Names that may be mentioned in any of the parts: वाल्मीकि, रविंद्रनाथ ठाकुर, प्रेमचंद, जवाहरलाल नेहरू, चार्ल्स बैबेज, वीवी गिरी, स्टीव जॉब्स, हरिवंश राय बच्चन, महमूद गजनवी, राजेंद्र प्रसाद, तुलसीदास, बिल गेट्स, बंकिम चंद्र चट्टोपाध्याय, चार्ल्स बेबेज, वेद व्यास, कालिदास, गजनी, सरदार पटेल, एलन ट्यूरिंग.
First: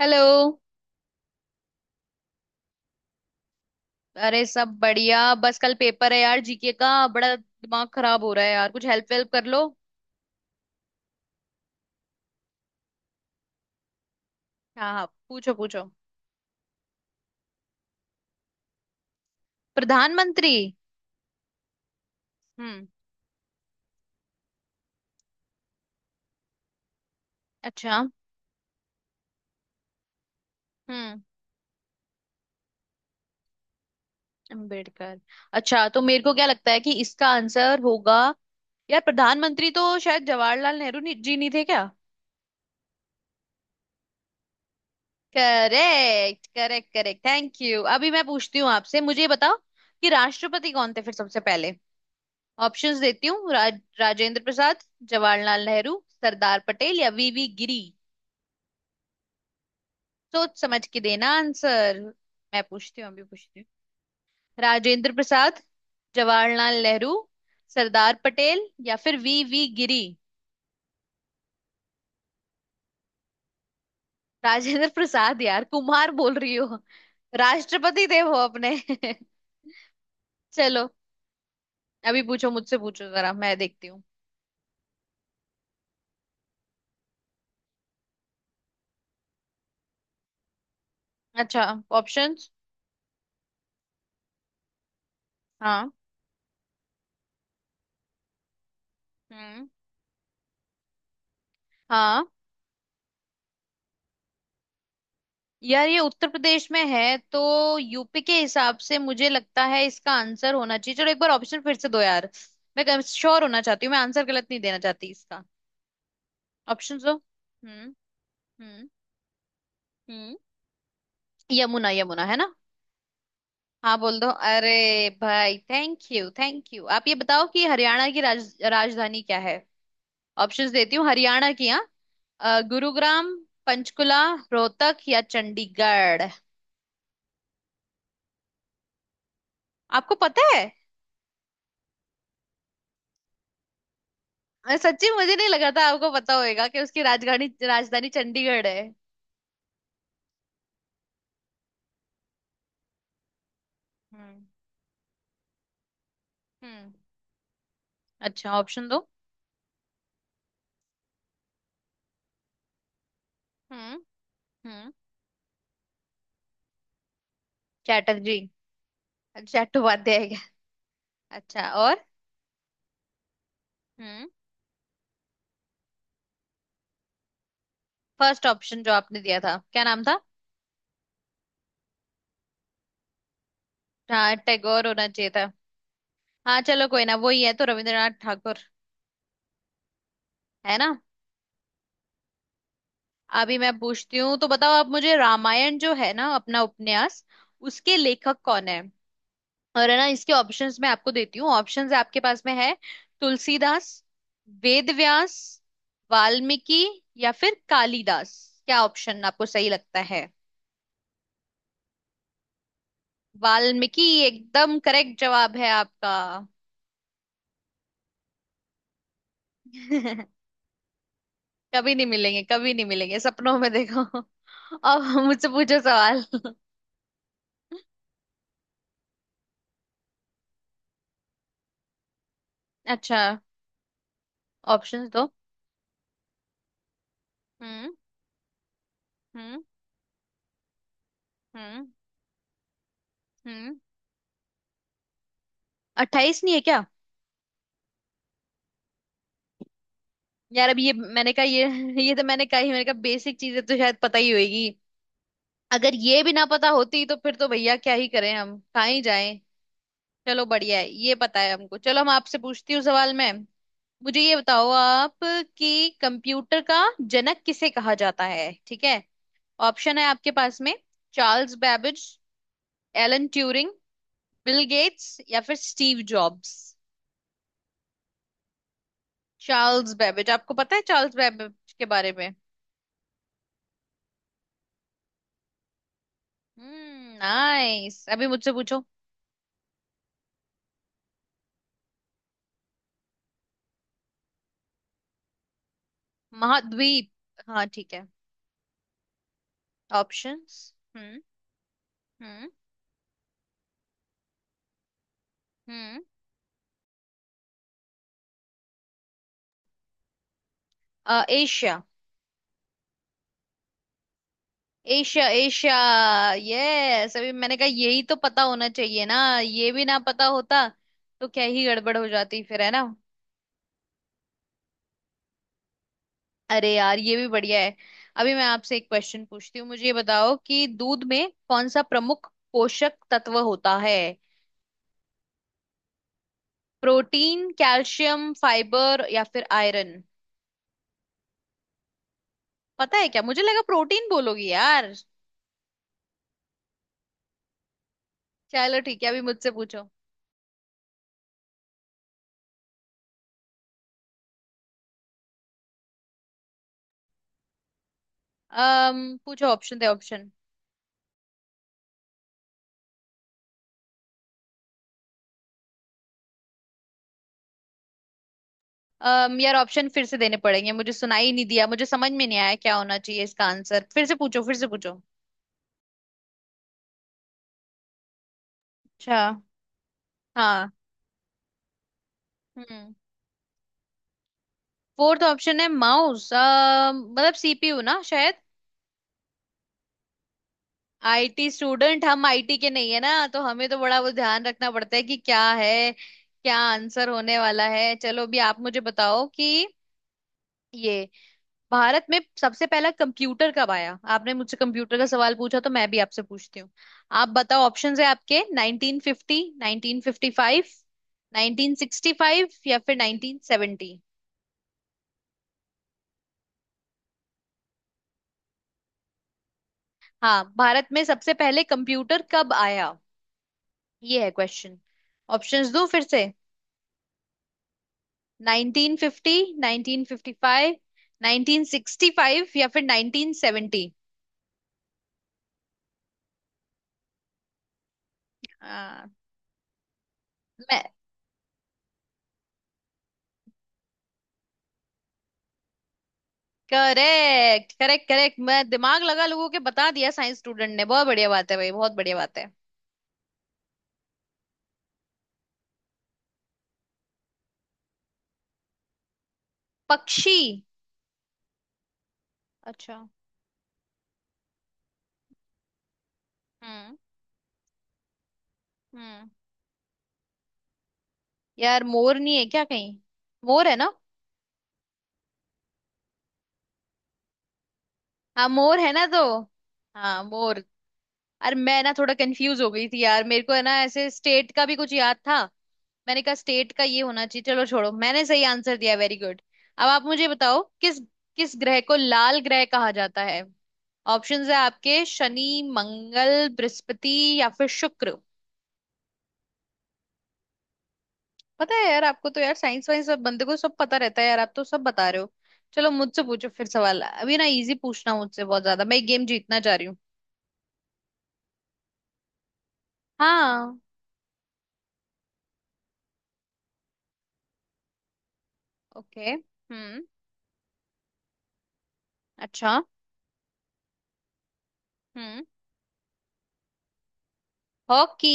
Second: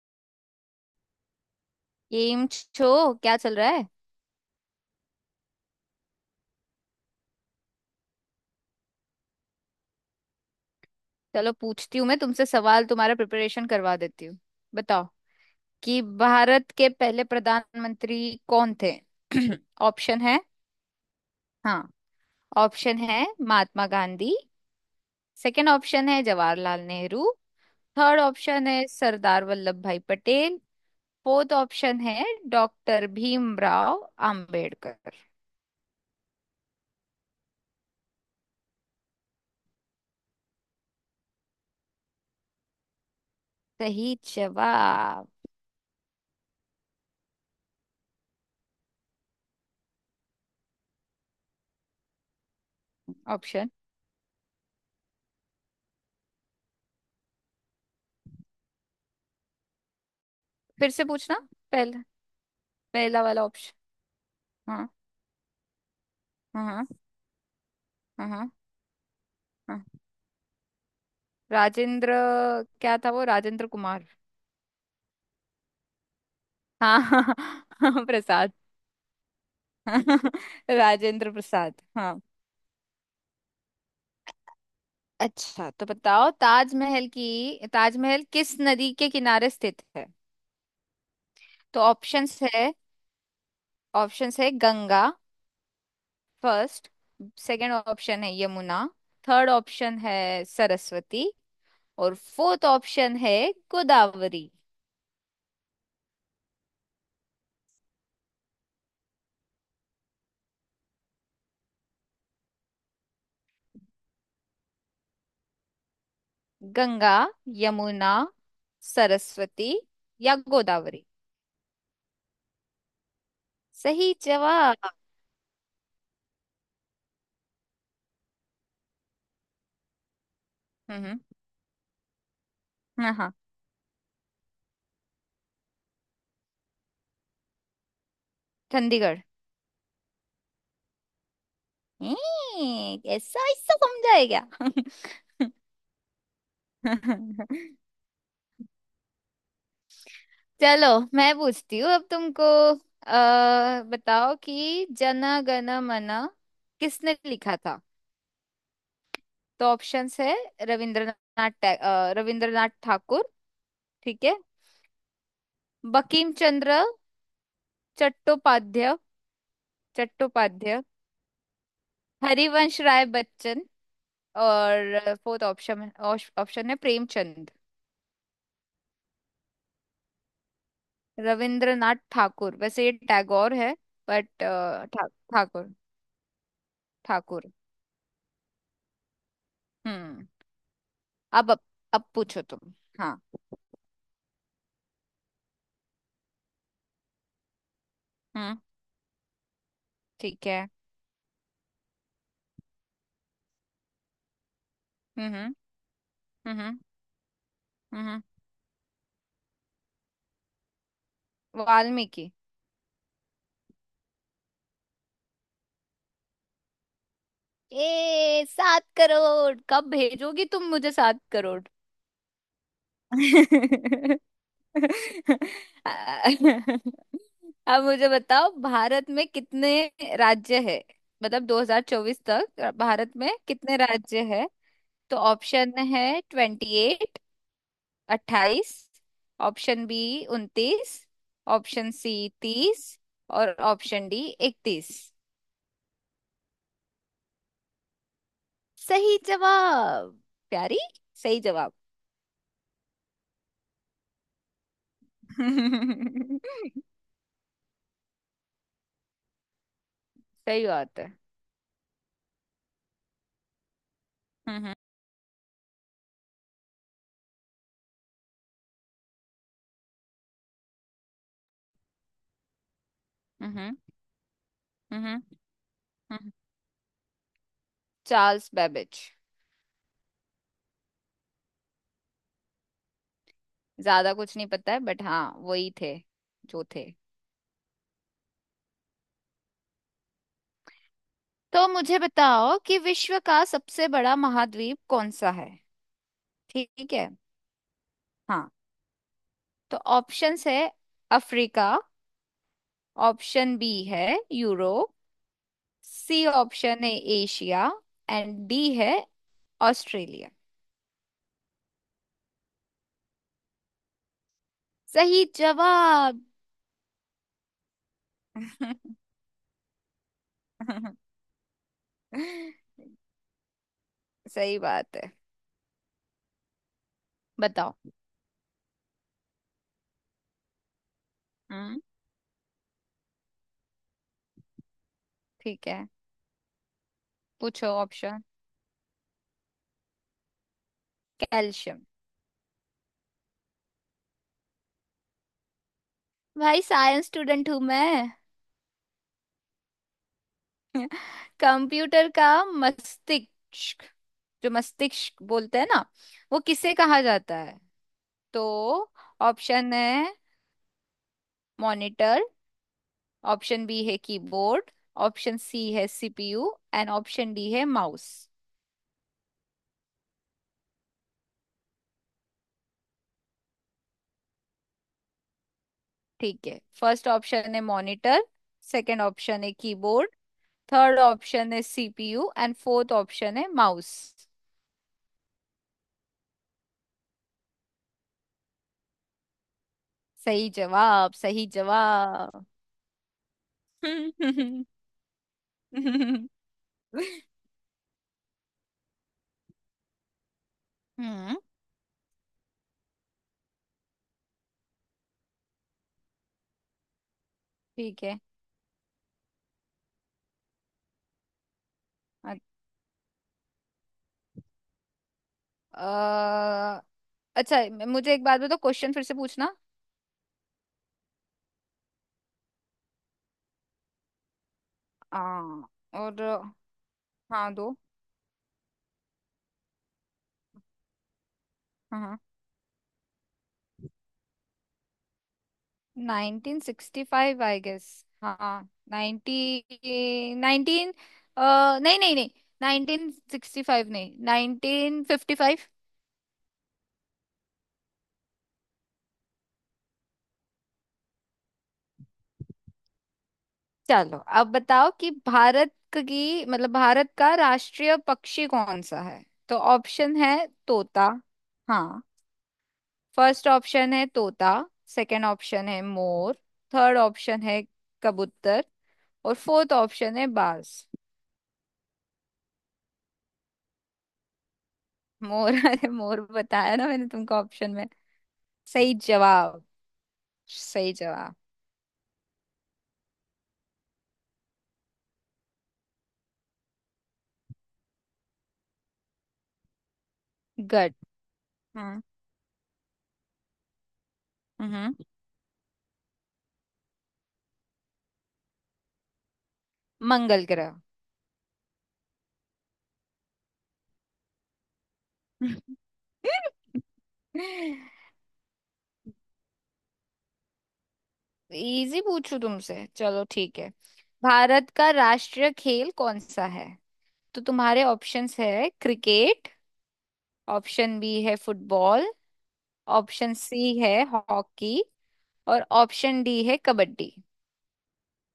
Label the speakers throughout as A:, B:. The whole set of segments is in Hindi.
A: हेलो।
B: एम छो क्या चल रहा है।
A: अरे सब बढ़िया बस कल पेपर है यार, जीके का बड़ा दिमाग खराब हो रहा है यार, कुछ हेल्प वेल्प कर लो।
B: चलो, पूछती हूँ मैं तुमसे सवाल, तुम्हारा प्रिपरेशन करवा देती हूँ।
A: हाँ हाँ,
B: बताओ
A: पूछो पूछो।
B: कि भारत के पहले प्रधानमंत्री कौन थे? ऑप्शन है।
A: प्रधानमंत्री।
B: हाँ,
A: हम्म।
B: ऑप्शन है महात्मा गांधी। सेकंड ऑप्शन है जवाहरलाल नेहरू।
A: अच्छा।
B: थर्ड ऑप्शन है सरदार वल्लभ भाई पटेल।
A: हम्म।
B: फोर्थ ऑप्शन है डॉक्टर भीमराव अंबेडकर।
A: अम्बेडकर। अच्छा तो मेरे को क्या लगता है कि इसका आंसर होगा। यार प्रधानमंत्री तो शायद जवाहरलाल नेहरू जी नहीं थे क्या।
B: सही जवाब।
A: Correct correct correct, thank you. अभी मैं पूछती हूँ आपसे, मुझे ये बताओ कि राष्ट्रपति कौन थे फिर सबसे पहले। ऑप्शंस देती हूँ,
B: ऑप्शन
A: राजेंद्र प्रसाद, जवाहरलाल नेहरू, सरदार पटेल या वीवी गिरी। सोच समझ
B: फिर
A: के
B: से
A: देना
B: पूछना।
A: आंसर।
B: पहला,
A: मैं पूछती हूँ, अभी
B: पहला वाला
A: पूछती हूँ।
B: ऑप्शन। हाँ।
A: राजेंद्र प्रसाद, जवाहरलाल
B: हाँ।
A: नेहरू, सरदार
B: हाँ। हाँ।
A: पटेल या फिर वीवी
B: हाँ।
A: गिरी
B: राजेंद्र, क्या था वो, राजेंद्र कुमार?
A: राजेंद्र प्रसाद यार, कुमार बोल रही हो।
B: हाँ, हाँ,
A: राष्ट्रपति देव हो
B: प्रसाद।
A: अपने। चलो,
B: राजेंद्र प्रसाद, हाँ।
A: अभी पूछो, मुझसे पूछो जरा, मैं देखती हूँ।
B: अच्छा तो बताओ, ताजमहल की, ताजमहल किस नदी के किनारे स्थित है?
A: अच्छा।
B: तो ऑप्शंस
A: ऑप्शंस।
B: है। ऑप्शंस है गंगा,
A: हाँ।
B: फर्स्ट। सेकंड ऑप्शन है यमुना। थर्ड
A: हम्म।
B: ऑप्शन है सरस्वती। और
A: हाँ।
B: फोर्थ ऑप्शन है गोदावरी।
A: यार ये उत्तर प्रदेश में है तो यूपी के हिसाब से मुझे लगता है इसका आंसर होना चाहिए। चलो एक बार ऑप्शन फिर से दो यार। मैं श्योर होना चाहती हूँ, मैं आंसर गलत नहीं देना चाहती इसका। ऑप्शन
B: गंगा,
A: दो। हम्म।
B: यमुना,
A: हम्म।
B: सरस्वती या
A: हम्म।
B: गोदावरी।
A: यमुना, यमुना है ना। हाँ
B: सही
A: बोल दो, अरे
B: जवाब।
A: भाई, थैंक यू थैंक यू। आप ये बताओ कि हरियाणा की राजधानी क्या है। ऑप्शंस देती हूँ
B: हम्म।
A: हरियाणा की। हाँ।
B: हाँ, हाँ।
A: गुरुग्राम, पंचकुला, रोहतक या चंडीगढ़।
B: चंडीगढ़।
A: आपको पता है।
B: ऐसा ऐसा समझा है क्या?
A: मैं सच्ची मुझे नहीं लगा था आपको पता होएगा कि उसकी राजधानी राजधानी चंडीगढ़ है।
B: चलो, मैं पूछती हूँ अब तुमको। बताओ
A: हम्म।
B: कि जन गण मन
A: हम्म।
B: किसने लिखा था।
A: अच्छा, ऑप्शन दो।
B: तो ऑप्शंस है रविंद्रनाथ रविंद्रनाथ ठाकुर।
A: हम्म।
B: ठीक है।
A: हम्म।
B: बंकिम चंद्र
A: चैटर्जी।
B: चट्टोपाध्याय।
A: चट्टोपाध्याय है क्या।
B: चट्टोपाध्याय।
A: अच्छा, और।
B: हरिवंश राय बच्चन।
A: हम्म।
B: और फोर्थ ऑप्शन, ऑप्शन है प्रेमचंद।
A: फर्स्ट ऑप्शन जो आपने दिया था क्या नाम था।
B: रविंद्रनाथ ठाकुर, वैसे ये टैगोर है, बट
A: हाँ टैगोर होना
B: ठा,
A: चाहिए था।
B: ठाकुर।
A: हाँ चलो कोई ना, वही
B: ठाकुर।
A: है तो, रविंद्रनाथ ठाकुर।
B: हम्म।
A: है ना।
B: अब अब, अब पूछो तुम। हाँ।
A: अभी मैं पूछती हूँ तो बताओ आप मुझे, रामायण जो है ना अपना उपन्यास, उसके लेखक
B: हम्म।
A: कौन है। और है ना, इसके
B: ठीक है।
A: ऑप्शंस मैं आपको देती हूँ, ऑप्शंस आपके पास में है। तुलसीदास, वेद व्यास,
B: हम्म। हम्म। हम्म।
A: वाल्मीकि या फिर
B: हम्म।
A: कालिदास। क्या ऑप्शन आपको सही लगता है।
B: वाल्मीकि।
A: वाल्मीकि एकदम करेक्ट जवाब है आपका।
B: ए, सात करोड़ कब भेजोगी तुम मुझे, सात करोड़?
A: कभी नहीं मिलेंगे, कभी नहीं मिलेंगे, सपनों में देखो। अब मुझसे पूछो सवाल।
B: अब मुझे बताओ भारत में कितने राज्य है, मतलब 2024 तक भारत
A: अच्छा,
B: में कितने राज्य है।
A: ऑप्शंस
B: तो
A: दो।
B: ऑप्शन है ट्वेंटी एट,
A: हम्म।
B: अट्ठाईस।
A: हम्म।
B: ऑप्शन बी, उनतीस।
A: हम्म।
B: ऑप्शन सी, तीस। और
A: हम्म।
B: ऑप्शन डी, इकतीस।
A: 28 नहीं है क्या।
B: सही जवाब,
A: यार अब
B: प्यारी।
A: ये मैंने
B: सही
A: कहा,
B: जवाब।
A: ये तो मैंने कहा ही, मैंने कहा बेसिक चीजें तो शायद पता ही होगी। अगर ये भी ना पता होती तो फिर तो भैया क्या ही करें, हम कहाँ ही जाएं। चलो
B: सही
A: बढ़िया है,
B: बात है।
A: ये पता है हमको। चलो हम आपसे पूछती हूँ सवाल मैं, मुझे ये बताओ
B: हम्म।
A: आप कि कंप्यूटर का जनक किसे कहा जाता है, ठीक है। ऑप्शन है आपके पास में, चार्ल्स बैबेज, एलन
B: हम्म।
A: ट्यूरिंग,
B: हम्म।
A: बिल गेट्स
B: हम्म।
A: या फिर स्टीव
B: हम्म।
A: Jobs.
B: चार्ल्स बेबेज।
A: चार्ल्स बैबेज। आपको पता है चार्ल्स बैबेज के बारे में।
B: ज्यादा कुछ नहीं पता है, बट हाँ, वही थे जो थे।
A: हम्म, नाइस। अभी मुझसे पूछो।
B: तो मुझे बताओ कि विश्व का सबसे बड़ा महाद्वीप कौन सा है। ठीक है।
A: महाद्वीप। हाँ ठीक है।
B: हाँ। तो ऑप्शंस
A: ऑप्शंस।
B: है
A: हम्म।
B: अफ्रीका।
A: हम्म।
B: ऑप्शन बी है यूरोप।
A: हम्म।
B: सी ऑप्शन है एशिया। एंड डी है ऑस्ट्रेलिया।
A: एशिया,
B: सही
A: एशिया एशिया।
B: जवाब।
A: यस, अभी मैंने कहा यही तो पता होना चाहिए ना। ये भी ना पता होता तो क्या ही गड़बड़ हो जाती फिर, है ना।
B: सही बात है।
A: अरे यार ये भी बढ़िया
B: बताओ।
A: है। अभी मैं आपसे एक क्वेश्चन पूछती हूँ, मुझे ये बताओ कि दूध में कौन
B: हम्म।
A: सा प्रमुख पोषक तत्व होता है।
B: ठीक है।
A: प्रोटीन,
B: पूछो ऑप्शन।
A: कैल्शियम, फाइबर या फिर आयरन।
B: कैल्शियम।
A: पता है क्या, मुझे लगा प्रोटीन बोलोगी यार।
B: भाई, साइंस स्टूडेंट हूं मैं।
A: चलो ठीक है, अभी मुझसे पूछो।
B: कंप्यूटर का मस्तिष्क, जो मस्तिष्क बोलते हैं ना, वो किसे कहा जाता है? तो
A: अम पूछो
B: ऑप्शन
A: ऑप्शन, दे
B: है
A: ऑप्शन।
B: मॉनिटर। ऑप्शन बी है कीबोर्ड। ऑप्शन सी है सीपीयू एंड ऑप्शन डी है माउस।
A: अम यार ऑप्शन फिर से देने पड़ेंगे, मुझे सुनाई नहीं दिया, मुझे समझ में नहीं आया क्या होना चाहिए इसका आंसर, फिर से पूछो फिर से पूछो।
B: ठीक है, फर्स्ट ऑप्शन है मॉनिटर। सेकंड
A: अच्छा।
B: ऑप्शन है कीबोर्ड।
A: हाँ।
B: थर्ड ऑप्शन है सीपीयू एंड फोर्थ
A: हम्म।
B: ऑप्शन है माउस।
A: फोर्थ ऑप्शन है माउस, मतलब सीपीयू ना शायद।
B: सही जवाब, सही
A: आईटी स्टूडेंट, हम
B: जवाब।
A: आईटी के नहीं है ना तो हमें तो बड़ा वो ध्यान रखना पड़ता है कि क्या है, क्या आंसर होने वाला है। चलो अभी आप मुझे बताओ कि ये
B: हम्म।
A: भारत में सबसे पहला कंप्यूटर कब आया, आपने मुझसे कंप्यूटर का सवाल पूछा तो मैं भी आपसे पूछती हूँ। आप बताओ, ऑप्शंस
B: ठीक
A: है
B: है।
A: आपके, 1950, 1955,
B: अ-
A: 1965 या फिर 1970।
B: अ, अच्छा, मुझे एक बात बताओ, क्वेश्चन फिर से पूछना।
A: हाँ भारत में सबसे पहले कंप्यूटर कब आया, ये है क्वेश्चन।
B: आ,
A: ऑप्शंस दो फिर
B: और
A: से,
B: हाँ, दो।
A: 1950, 1955,
B: हाँ। हाँ।
A: 1965 या फिर 1970।
B: Nineteen sixty five I guess. हाँ,
A: आ,
B: नाइनटी,
A: मैं,
B: नाइनटीन। नहीं, नहीं, नहीं। नाइनटीन सिक्सटी फाइव नहीं, nineteen fifty five.
A: Correct correct correct, मैं दिमाग लगा, लोगों के बता दिया साइंस स्टूडेंट ने, बहुत बढ़िया बात है भाई, बहुत बढ़िया बात है।
B: चलो अब बताओ कि भारत की, मतलब भारत का राष्ट्रीय पक्षी कौन सा है। तो ऑप्शन
A: पक्षी।
B: है तोता, हाँ।
A: अच्छा।
B: फर्स्ट ऑप्शन है तोता। सेकंड ऑप्शन है मोर।
A: हम्म।
B: थर्ड ऑप्शन है कबूतर।
A: हम्म।
B: और फोर्थ ऑप्शन है बाज।
A: यार मोर नहीं है क्या कहीं, मोर है ना।
B: मोर। अरे, मोर बताया ना मैंने तुमको ऑप्शन में।
A: हाँ मोर है
B: सही
A: ना तो।
B: जवाब,
A: हाँ मोर।
B: सही जवाब।
A: अरे मैं ना थोड़ा कंफ्यूज हो गई थी यार, मेरे को है ना ऐसे स्टेट का भी कुछ याद था। मैंने कहा स्टेट का ये होना चाहिए, चलो छोड़ो, मैंने सही आंसर दिया, वेरी गुड। अब आप मुझे बताओ
B: गुड।
A: किस किस ग्रह को
B: हाँ।
A: लाल ग्रह कहा जाता है। ऑप्शंस है
B: हम्म।
A: आपके, शनि, मंगल, बृहस्पति या फिर शुक्र।
B: मंगल ग्रह।
A: पता है यार आपको तो, यार साइंस वाइंस सब बंदे को सब पता रहता है यार, आप तो सब बता रहे हो। चलो मुझसे पूछो फिर सवाल, अभी ना इजी पूछना मुझसे बहुत ज्यादा, मैं गेम जीतना चाह रही हूँ।
B: इजी पूछू तुमसे, चलो ठीक है।
A: हाँ।
B: भारत का राष्ट्रीय खेल कौन सा है? तो तुम्हारे ऑप्शंस है
A: ओके,
B: क्रिकेट।
A: हम्म।
B: ऑप्शन बी है फुटबॉल।
A: अच्छा।
B: ऑप्शन सी है हॉकी।
A: हम्म।
B: और ऑप्शन डी है कबड्डी।
A: हॉकी।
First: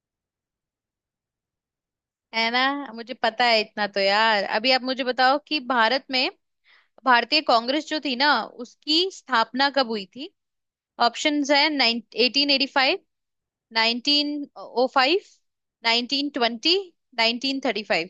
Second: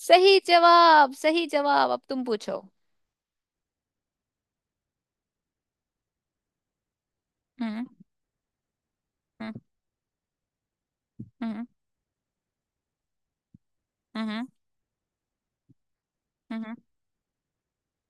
B: सही जवाब, सही जवाब। अब तुम
A: है
B: पूछो।
A: ना, मुझे पता है इतना तो यार। अभी आप मुझे बताओ कि भारत में, भारतीय
B: हम्म।
A: कांग्रेस जो थी ना, उसकी
B: हम्म।
A: स्थापना कब हुई थी। ऑप्शंस है,
B: हम्म।
A: 1885, नाइनटीन
B: हम्म।
A: ओ फाइव नाइनटीन
B: हम्म,
A: ट्वेंटी
B: हम्म।
A: 1935।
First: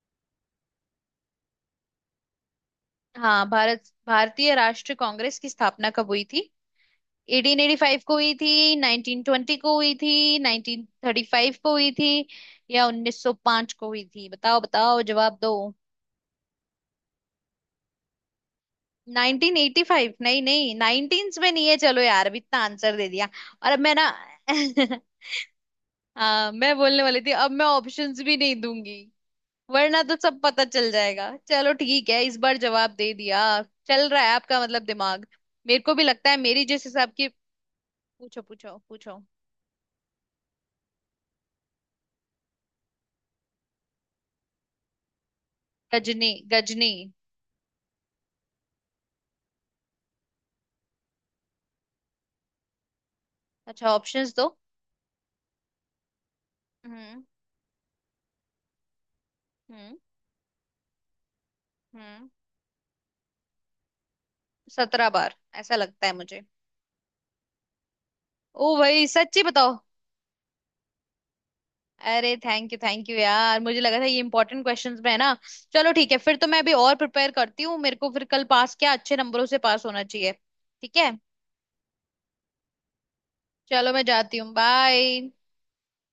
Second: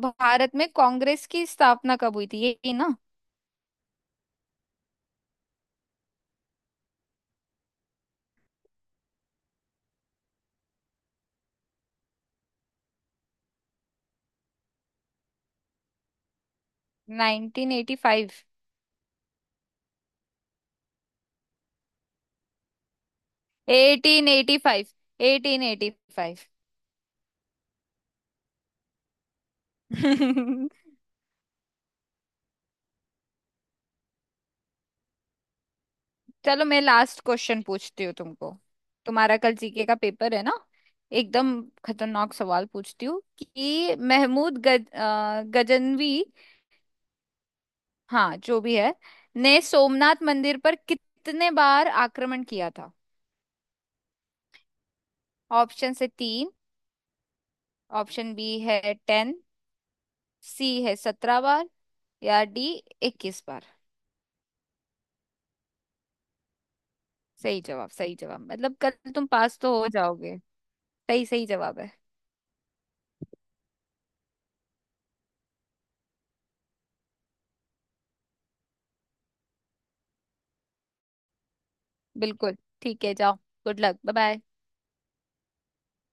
B: भारत में कांग्रेस की स्थापना कब हुई थी, यही ना?
A: हाँ भारत, भारतीय राष्ट्रीय कांग्रेस की स्थापना कब हुई थी, 1885 को हुई थी, 1920 को हुई थी, 1935 को हुई थी, या 1905 को हुई थी, बताओ बताओ जवाब दो।
B: Nineteen eighty five.
A: 1985 नहीं नहीं, 19s में नहीं है। चलो यार अब इतना आंसर दे दिया, और अब मैं ना
B: eighteen eighty five. Eighteen eighty five.
A: हाँ मैं बोलने वाली थी, अब मैं ऑप्शंस भी नहीं दूंगी, वरना तो सब पता चल जाएगा। चलो ठीक है, इस बार जवाब दे दिया। चल रहा है आपका मतलब दिमाग, मेरे को भी लगता है
B: चलो,
A: मेरी
B: मैं
A: जिस हिसाब
B: लास्ट
A: की।
B: क्वेश्चन पूछती हूँ
A: पूछो
B: तुमको।
A: पूछो पूछो।
B: तुम्हारा कल जीके का पेपर है ना, एकदम खतरनाक सवाल पूछती हूँ कि महमूद गजनवी,
A: गजनी गजनी।
B: हाँ जो भी है, ने सोमनाथ मंदिर पर कितने बार आक्रमण किया था?
A: अच्छा, ऑप्शंस दो।
B: ऑप्शन से तीन।
A: हम्म।
B: ऑप्शन बी है टेन।
A: हम्म।
B: सी है सत्रह बार।
A: हम्म।
B: या डी, इक्कीस बार।
A: 17 बार, ऐसा लगता है मुझे।
B: सही जवाब, सही जवाब। मतलब
A: ओ
B: कल
A: भाई
B: तुम
A: सच्ची
B: पास
A: बताओ।
B: तो हो जाओगे। सही, सही जवाब है।
A: अरे थैंक यू यार, मुझे लगा था ये इंपॉर्टेंट क्वेश्चंस में है ना। चलो ठीक है, फिर तो मैं अभी और प्रिपेयर करती हूँ, मेरे को फिर कल पास क्या अच्छे नंबरों से पास होना चाहिए, ठीक है।
B: बिल्कुल। ठीक है, जाओ। गुड
A: चलो
B: लक,
A: मैं
B: बाय
A: जाती
B: बाय।
A: हूँ, बाय।